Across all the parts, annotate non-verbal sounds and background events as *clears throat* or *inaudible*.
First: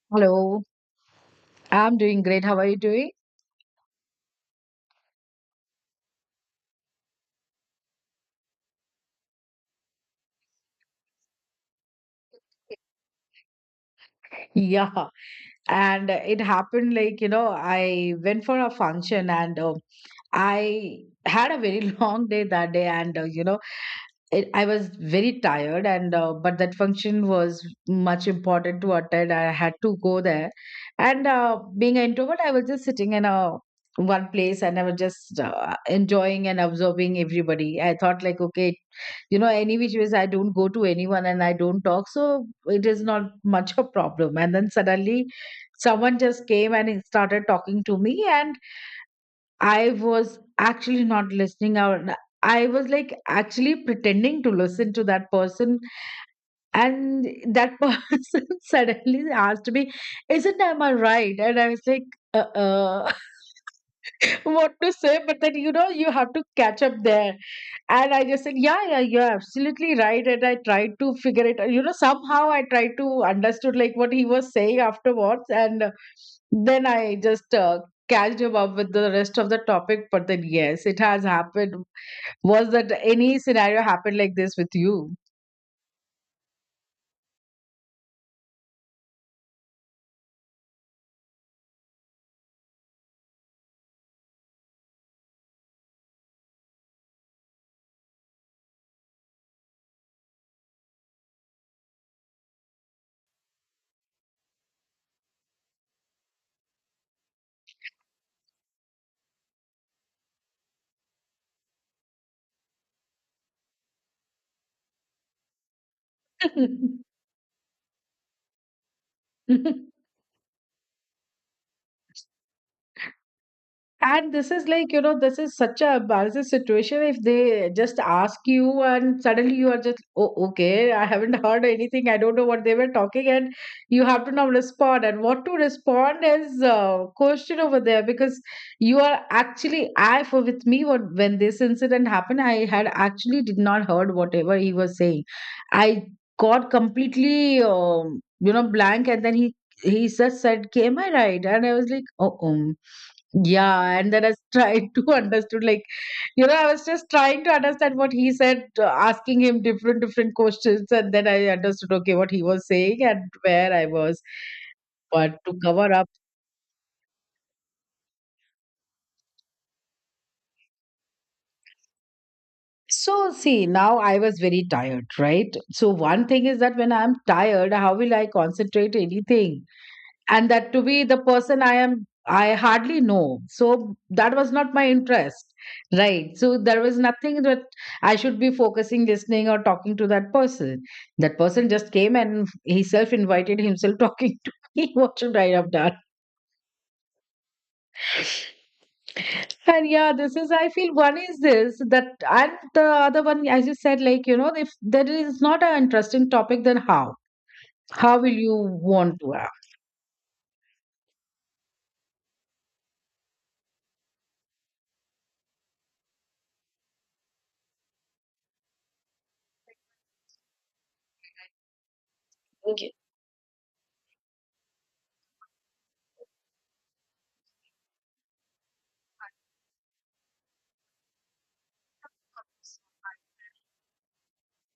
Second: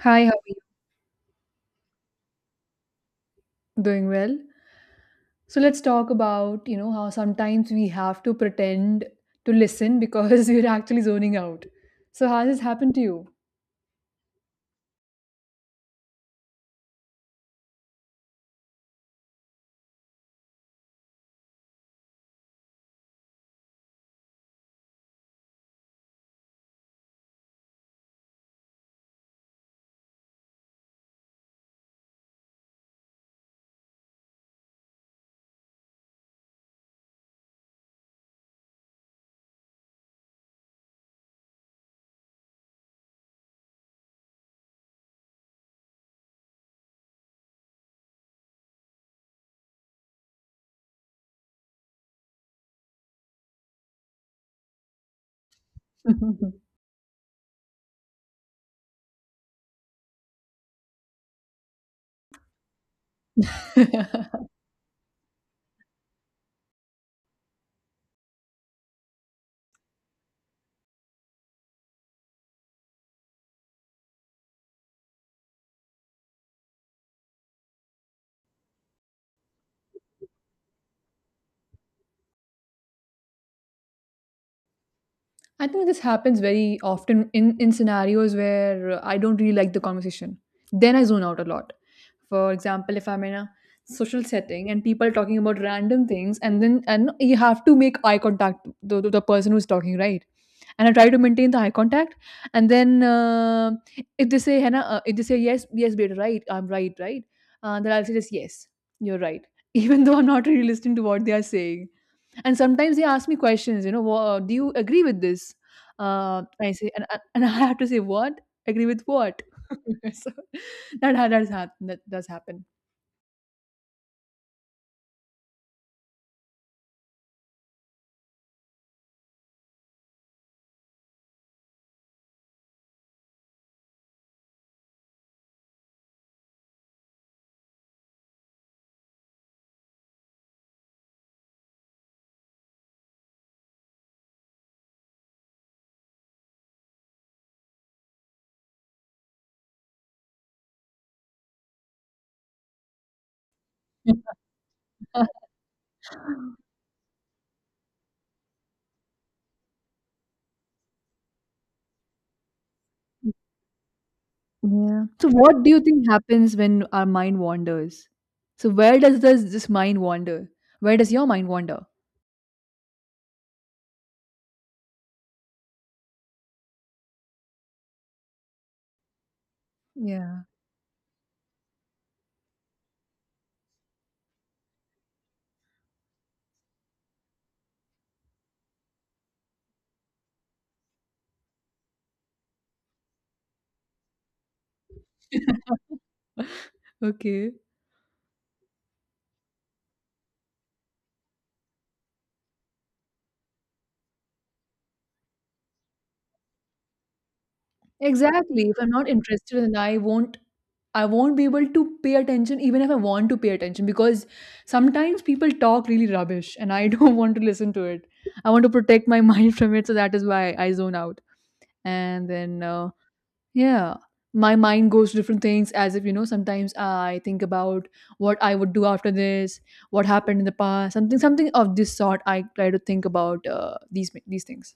Hi, how are you? Hello, I'm doing great. How are you doing? Doing well. So let's talk about, how sometimes we have to pretend to listen because *laughs* we're actually zoning out. So has this happened to you? Yeah, and it happened, I went for a function and I had a very *laughs* long day that day. And, I was very tired. And, but that function was much important to attend. I had to go there. And being an introvert, I was just sitting in a one place and I was just enjoying and absorbing everybody. I thought, like, okay, you know, any which ways, I don't go to anyone and I don't talk, so it is not much a problem. And then suddenly someone just came and he started talking to me, and I was actually not listening out. I was like actually pretending to listen to that person. And that person *laughs* suddenly asked me, isn't, am I right? And I was like uh-uh. *laughs* *laughs* I *laughs* What to say, but then you know you have to catch up there. And I just said, yeah, yeah, you're absolutely right. And I tried to figure it out. You know, somehow I tried to understood like what he was saying afterwards, and then I just catched him up with the rest of the topic. But then yes, it has happened. Was that any scenario happened like this with you? think this happens very often in scenarios where I don't really like the conversation. Then I zone out a lot. For example, if I'm in a social setting and people are talking about random things and then and you have to make eye contact with the person who's talking, right? And I try to maintain the eye contact. And then if they say, "Henna," if they say, "Yes, yes, beta, right, I'm right, right," then I'll say, "Just yes, you're right," *laughs* even though I'm not really listening to what they are saying. And sometimes they ask me questions, Do you agree with this?" I say, and, I- and *laughs* I have to say, "What? Agree with what?" *laughs* *laughs* So that ha- that has hap- that does happen. And this is like, you know, this is such a embarrassing situation if they just ask you and suddenly you are just, oh, okay, I haven't heard anything. I don't know what they were talking. And you have to now respond. And what to respond is a question over there because you are actually, for with me, what, when this incident happened, I had actually did not heard whatever he was saying. I got completely, you know, blank. And then he just said, "Okay, am I right? And I was like, oh. Yeah, and then I tried to *laughs* *laughs* understood like, you know, I was just trying to understand what he said, asking him different different questions, and then I understood okay what he was saying and where I was. Yeah. So But to what do you cover think up, happens when our mind wanders? So where does this mind wander? Where does your mind wander? so see now I was very tired, right? So one thing is that when I'm tired, how will I concentrate anything? Yeah. And that, to be the person I am, I hardly know, so that was not my interest, right? So there was nothing that I should be focusing listening or talking to that person. That person just came and he self invited himself *laughs* talking to me. *laughs* What should I have done? *laughs* Okay. And yeah, this is, I feel, one is this that, and the other one, as you said, like, you know, if there is not an interesting topic, then how will you Exactly. If I'm not want to interested, then I won't be able to pay attention even if I want to pay attention because sometimes people talk really rubbish and I *laughs* don't want to listen to it. I want to protect my *laughs* mind from it, so that is why I zone out. And then have? Yeah. My mind goes to different things as if, sometimes I think about what I would do after this, what happened in the past, something something of this sort I try to think about these things.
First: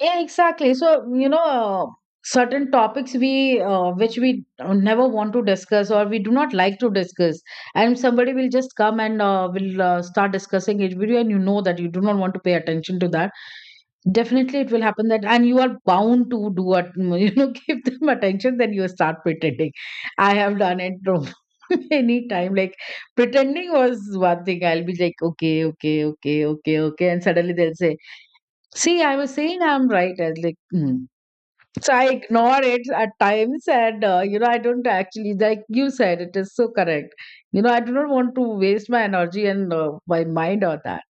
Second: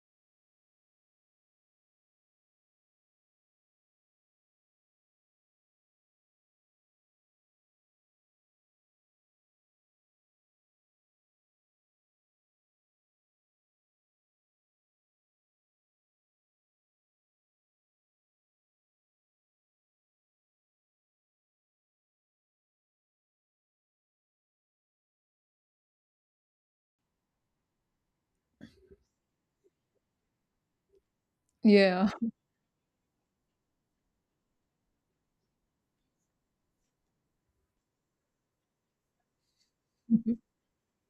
Yeah, exactly. So, you know, certain topics we which we never want to discuss or we do not like to discuss, and somebody will just come and will start discussing it with you, and you know that you do not want to pay attention to that. Definitely, it will happen that, and you are bound to do it. *laughs* You know, give them attention, then you start pretending. I have done it. From *laughs* any time, like, pretending was one thing. I'll be like, okay, okay, okay, okay, okay, and suddenly they'll say, see, I was saying, I'm right. I was like, mm. So I Yeah. ignore it at times, and you know, I don't actually, like you said, it is so correct. You know, I do not want to waste my energy and my *laughs* mind on that.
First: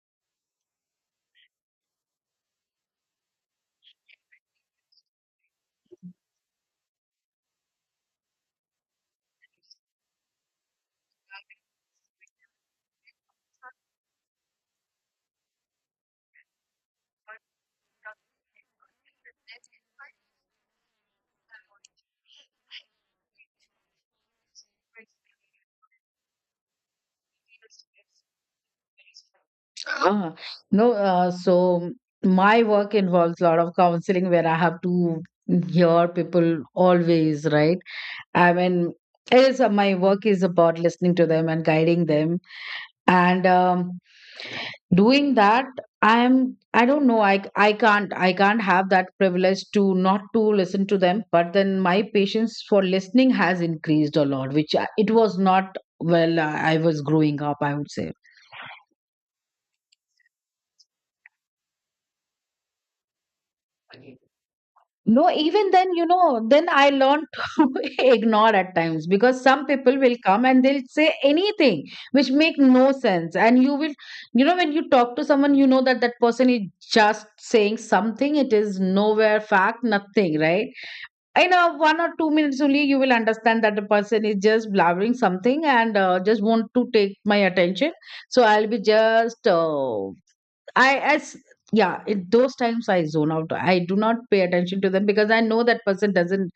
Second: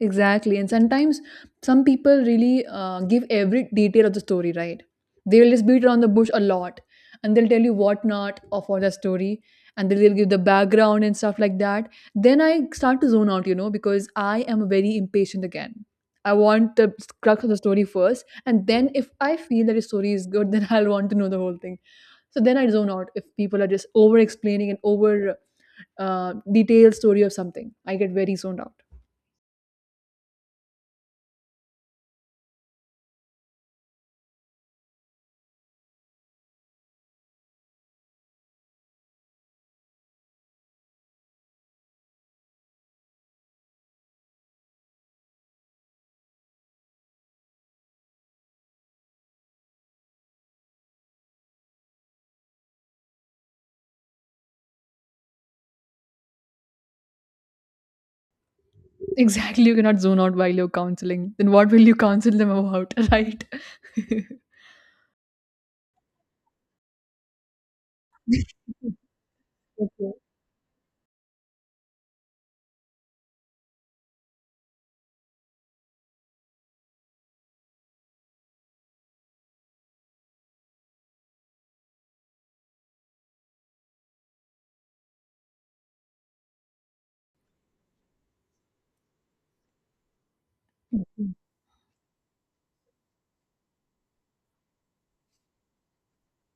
Exactly. And sometimes some people really give every detail of the story, right? They will just beat around the bush a lot and they'll tell you what not of all the story and then they'll give the background and stuff like that. Then I start to zone out, because I am very impatient again. I want the crux of the story first. And then if I feel that the story is good, *laughs* then I'll want to know the whole thing. So then I zone out if people are just over explaining and over detailed story of something. I get very zoned out. Uh, no, so my work involves a lot of counseling where I have to hear people always, right? I mean, it is, my work is about listening to them and guiding them and doing that. I'm, I don't know, I can't, I can't have that privilege to not to listen to them. But then my patience for listening has increased a lot, which I- it was not well, I was growing up, I would say. Exactly, you cannot zone out while you're counseling. Then what will you counsel them about, *laughs* right? *laughs* No, even then, you know, then I learned *laughs* to ignore at times because some people Okay. will come and they'll say anything which make no sense. And you will, you know, when you talk to someone, you know that that person is just saying something. It is nowhere fact, nothing, right? In a 1 or 2 minutes only, you will understand that the person is just blabbering something and just want to take my attention. So I'll be just I Mm. as, yeah, in those times I zone out. I do not pay attention to them because I know that person doesn't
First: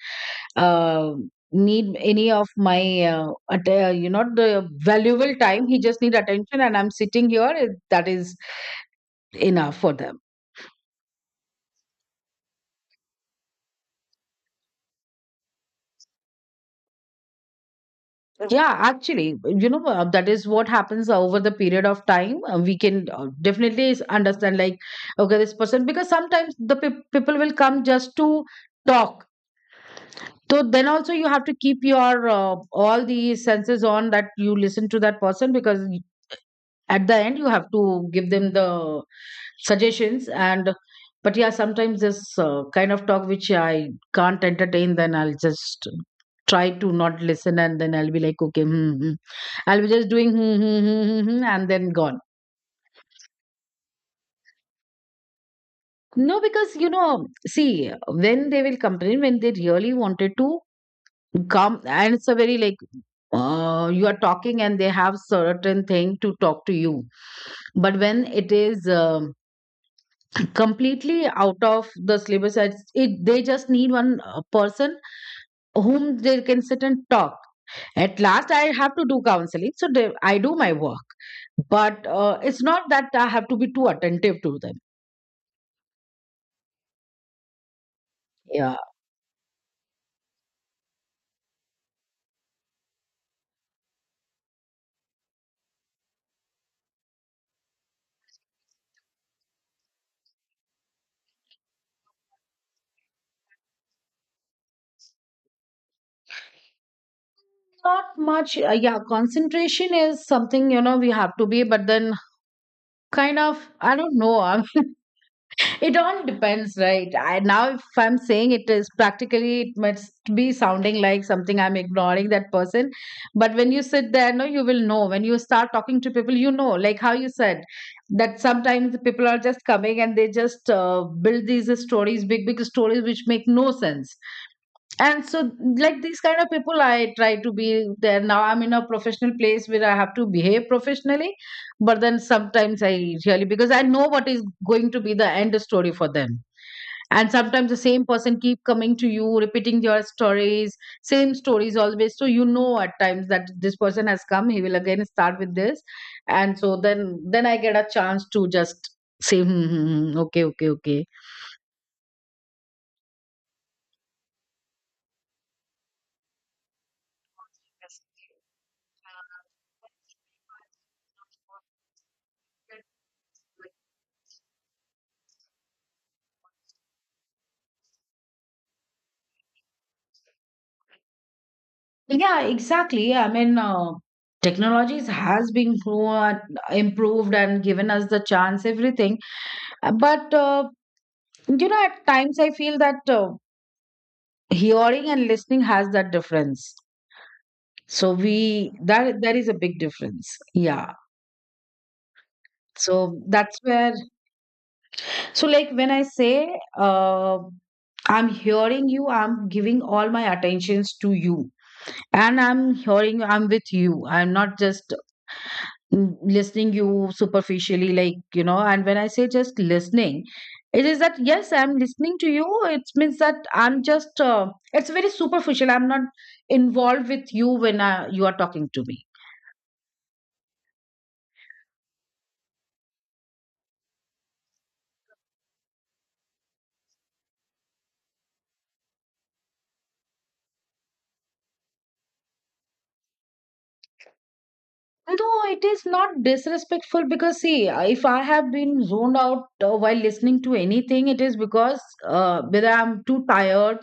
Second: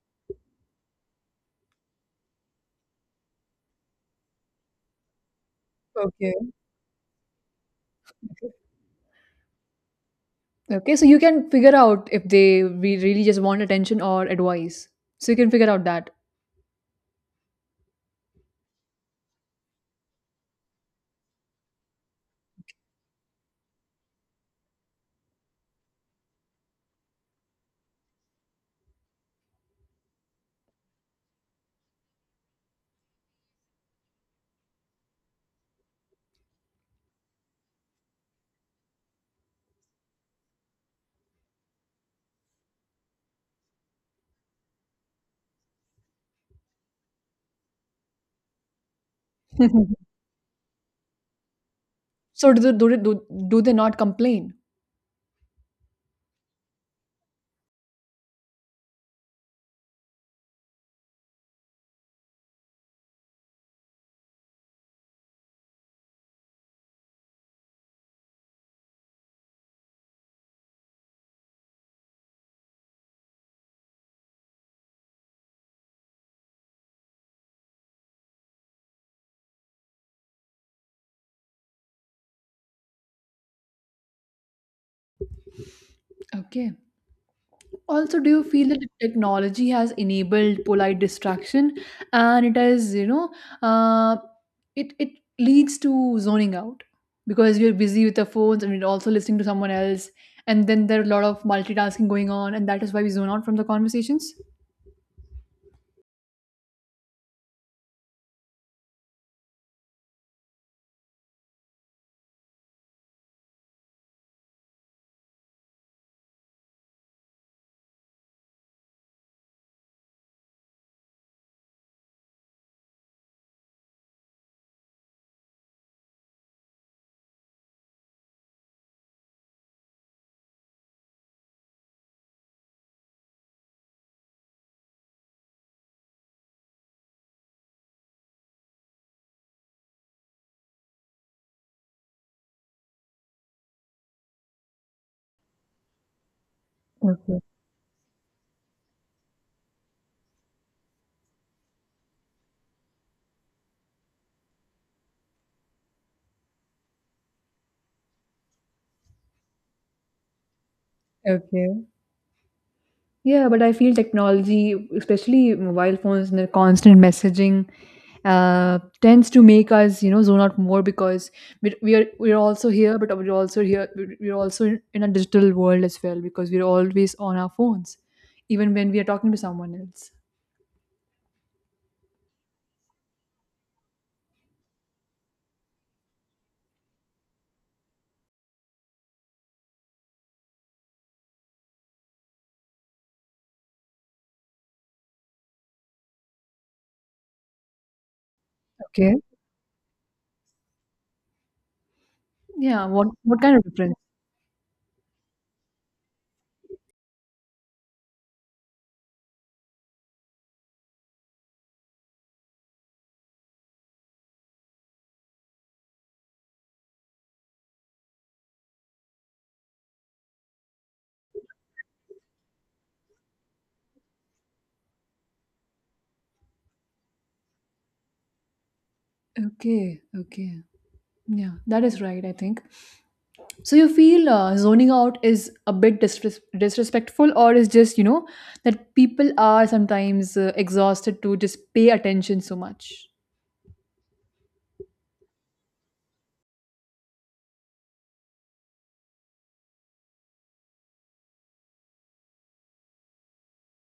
uh, need any of my you know, the valuable time. He just need Okay. attention, and I'm sitting here. Eh, that is enough for them. Okay, so you can figure out if they we really just want attention or advice. So you can figure out that. Yeah, actually, you know that is what happens over the period of time. We can definitely understand like, okay, this person, because sometimes the people will come just to talk, so then also you have to keep your all the senses on, that you listen to that person, because at the end you have to give them the suggestions and, but yeah, sometimes this kind of talk which I can't entertain, then I'll just try to not listen and then I'll be like, okay, hmm, hmm. I'll be *laughs* just doing hmm, hmm, hmm, hmm, hmm, and then gone. So do they not complain? No, because, you know, see, when they will complain, when they really wanted to come and it's a very like you are talking and they have certain thing to talk to you, but when it is *clears throat* completely out of the syllabus, it they just need one person whom they can sit and talk. At last I have to do counseling, so they, I do my work, but it's not that I have to be too attentive to them. Okay. Also, do you feel Yeah, that technology has enabled polite distraction and it has, you know, uh, it, it leads to zoning out because we're busy with our phones and we're also listening to someone else. And then there are a lot of multitasking going on, and that is why we zone out from the conversations. not much yeah, concentration is something, you know, we have to be, but then kind of, I don't know. *laughs* It all depends, right? I, now, if I'm saying it is practically, it must be sounding like something I'm ignoring that person. But when you sit there, no, you will know. When you start talking to people, you know, like how you said, that sometimes the people are just coming and they just build these stories, big, big stories, which make no sense. And so, like, these kind of people I try to be there. Now I'm in a professional place where I have to behave professionally, but then sometimes I really, because I know what is going to be the end story for them. And Okay. sometimes the same person keep coming to you, repeating your stories, same stories always, so you know at times that this person has come, he will again start with this, and so then I get a chance to just say, hmm, hmm, hmm, hmm, okay, okay, okay. Okay. Yeah, but I feel technology, especially mobile phones and the constant messaging, tends to make us, zone out more because we're also here, but we're also here. We're also in a digital world as well because we're always on our phones, even when we are talking to someone else. Yeah, exactly. Yeah, I mean, technologies has been improved and given us the chance, everything. But you know, at times I feel that hearing and listening has that difference. So we, Okay. that there is a big difference. Yeah. Yeah. What So what kind that's of where. difference? So like when I say, I'm hearing you. I'm giving all my attentions to you, and I'm hearing you. I'm with you. I'm not just mm, listening you superficially, like, you know. And when I say just listening, it is that yes, I'm listening to you, it means that I'm just it's very superficial, I'm not involved with you when you are talking to me. Okay. Okay. Yeah, that is right. I think. So you feel zoning out is a bit disrespectful, or is just that people are sometimes exhausted to just pay attention so much. Though it is not disrespectful, because see, if I have been zoned out while listening to anything, it is because, whether I'm too tired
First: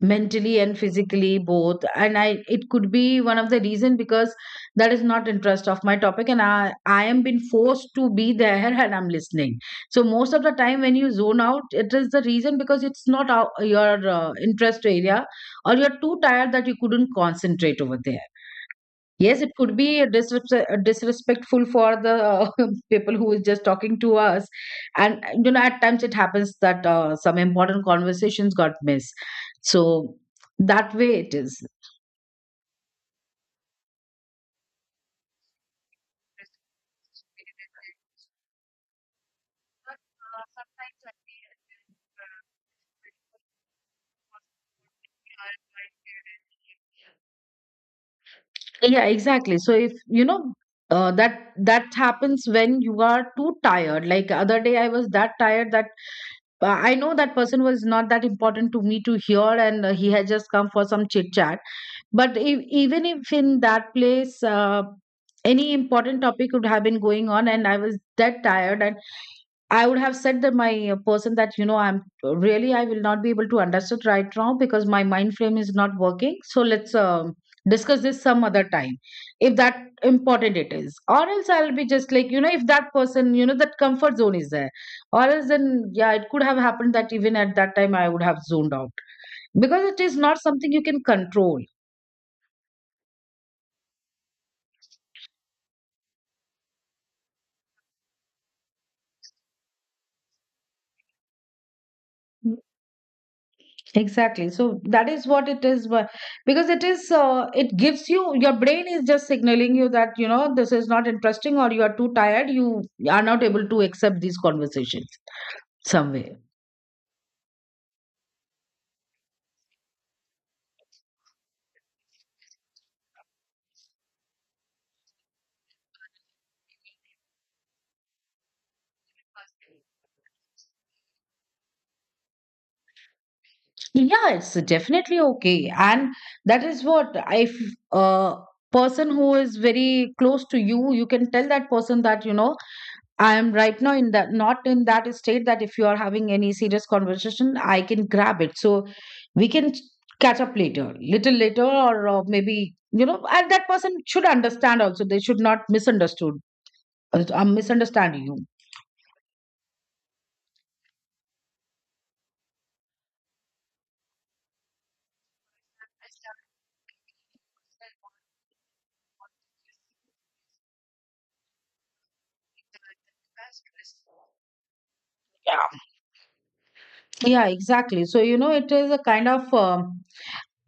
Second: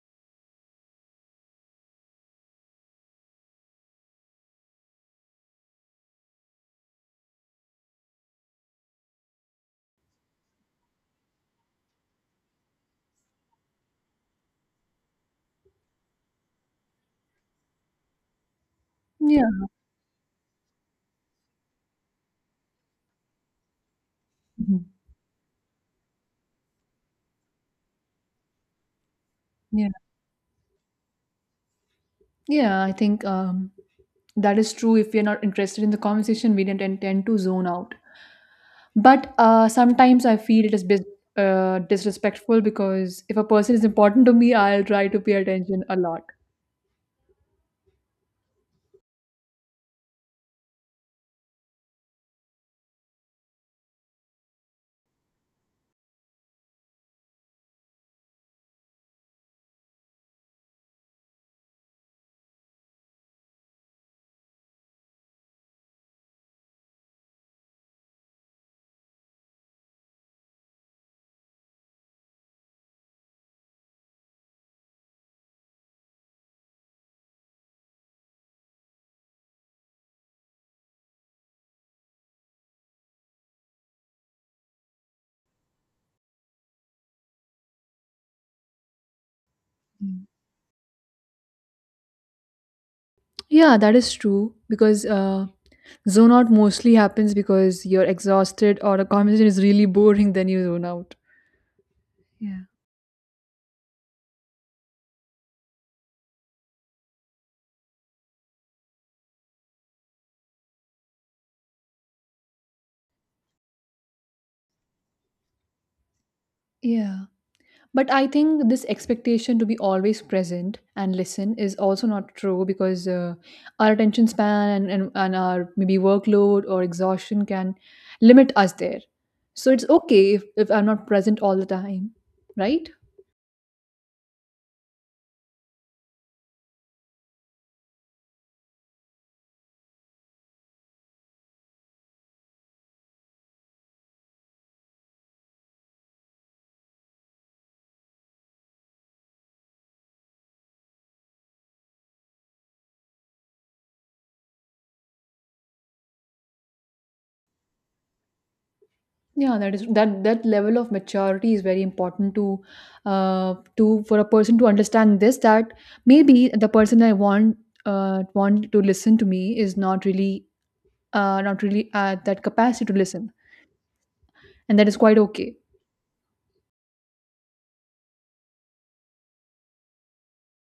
mentally and physically both, and I it could be one of the reason, because that is not interest of my topic, and I am been forced to be there *laughs* and I'm listening. So most of the time when you zone out, it is the reason because it's not our, your interest area, or you're too tired that you couldn't concentrate over there. Yes, Yeah, it could be a disrespectful for the *laughs* people who is just talking to us, Mhm. and you know, at times it happens that some important conversations got missed. yeah, So that way it is. yeah. I think that is true. If we are not interested in the conversation, we don't intend to zone out. But sometimes I feel it is disrespectful because if a person is important to me, I'll try to pay attention a lot. Yeah, exactly. So if you know that that happens when you are too tired. Like other day, I was that tired that I know that person was not that important to me to hear, and he had just come for some chit chat. But if, even if in that place, any important topic would have been going on, and I was that tired, and I would have said that my person that, you know, I'm really, I will not be able to understand right now because my mind frame is not working. So let's discuss this some other time, if that important it is. Or else, I'll be just like, you know, if that person, you know, that comfort zone is there, or else then yeah, it could have happened that even at that time I would have zoned out, because it is not something you can control. Yeah, that is true because zone out mostly happens because you're exhausted or a conversation is really boring, *laughs* then you zone out. Yeah. Exactly. So that is what it is, but, because it is, it gives you, your brain is just signaling you that, you know, this is not interesting or you are too tired, you are not able to accept these conversations some way. Yeah. But I think this expectation to be always present and listen is also not true because our attention span and our maybe workload or exhaustion can limit us there. So it's okay if I'm not present all the time, right? Yeah, it's definitely okay. And that is what, if a person who is very close to you, you can tell that person that, you know, I am right now in that, not in that state that if you are having any serious conversation, I can grab it. So we can catch up later, little later, or maybe, you know. And that person should understand also. They should not misunderstood. I'm misunderstanding you. Yeah, that level of maturity is very important to for a person to understand this that maybe the person I want to listen to me is not really at that capacity to listen and that is quite okay. Yeah. Yeah. Exactly. So, you know, it is a kind of. um,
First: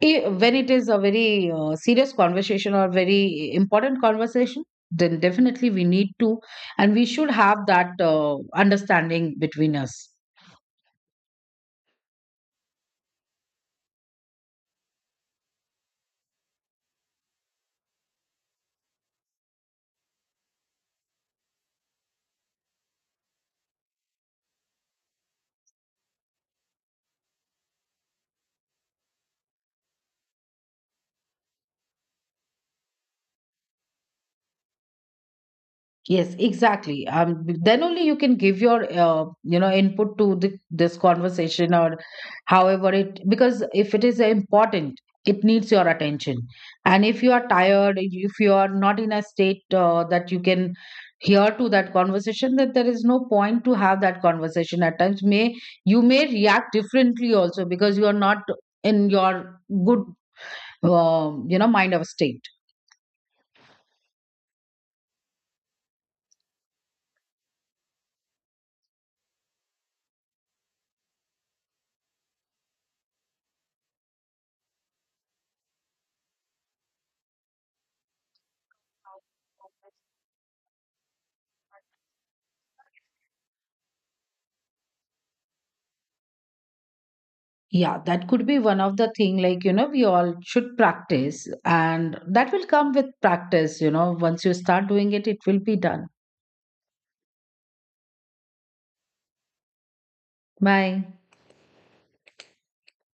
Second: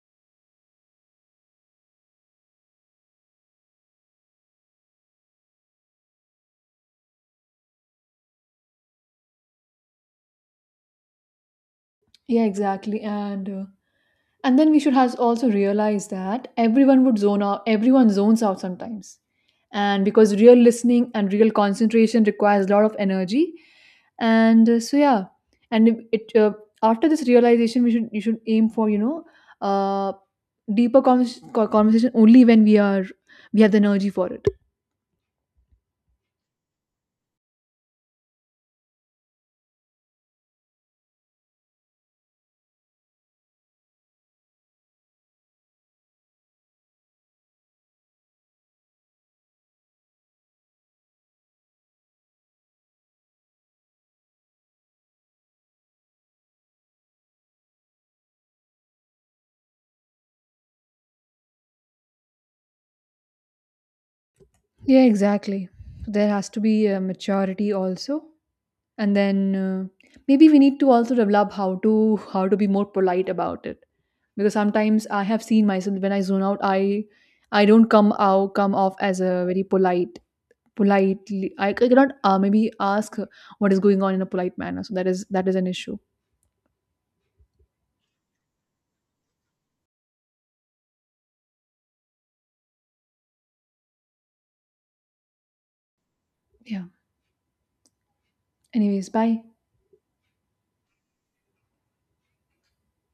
when it is a very serious conversation or very important conversation, then definitely we need to, and we should have that understanding between us. Yeah, exactly. And then we should has also realize that everyone would zone out, everyone zones out sometimes. And because real listening and real concentration requires a lot of energy. And so yeah, and if it after this realization, we should you should aim for uh, deeper conversation only when we have the energy for it. Yes, exactly. Then only you can give your you know, input to the, this conversation, or however it, because if it is important, it needs your attention. And if you are tired, if you are not in a state that you can hear to that conversation, that there is no point to have that conversation. At times, may, you may react differently also, because you are not in your good you know, mind of state. Yeah, exactly. There has to be a maturity also, and then maybe we need to also develop how to be more polite about it because sometimes I have seen myself when I zone out, I don't come off as a very politely. I cannot maybe ask what is going on in a polite manner. So that is an issue. Yeah, that could be one of the thing, like, you know, we all should practice, and that will come with practice. You know, once you start doing it, it will be done. Yeah. Anyways, bye. Bye.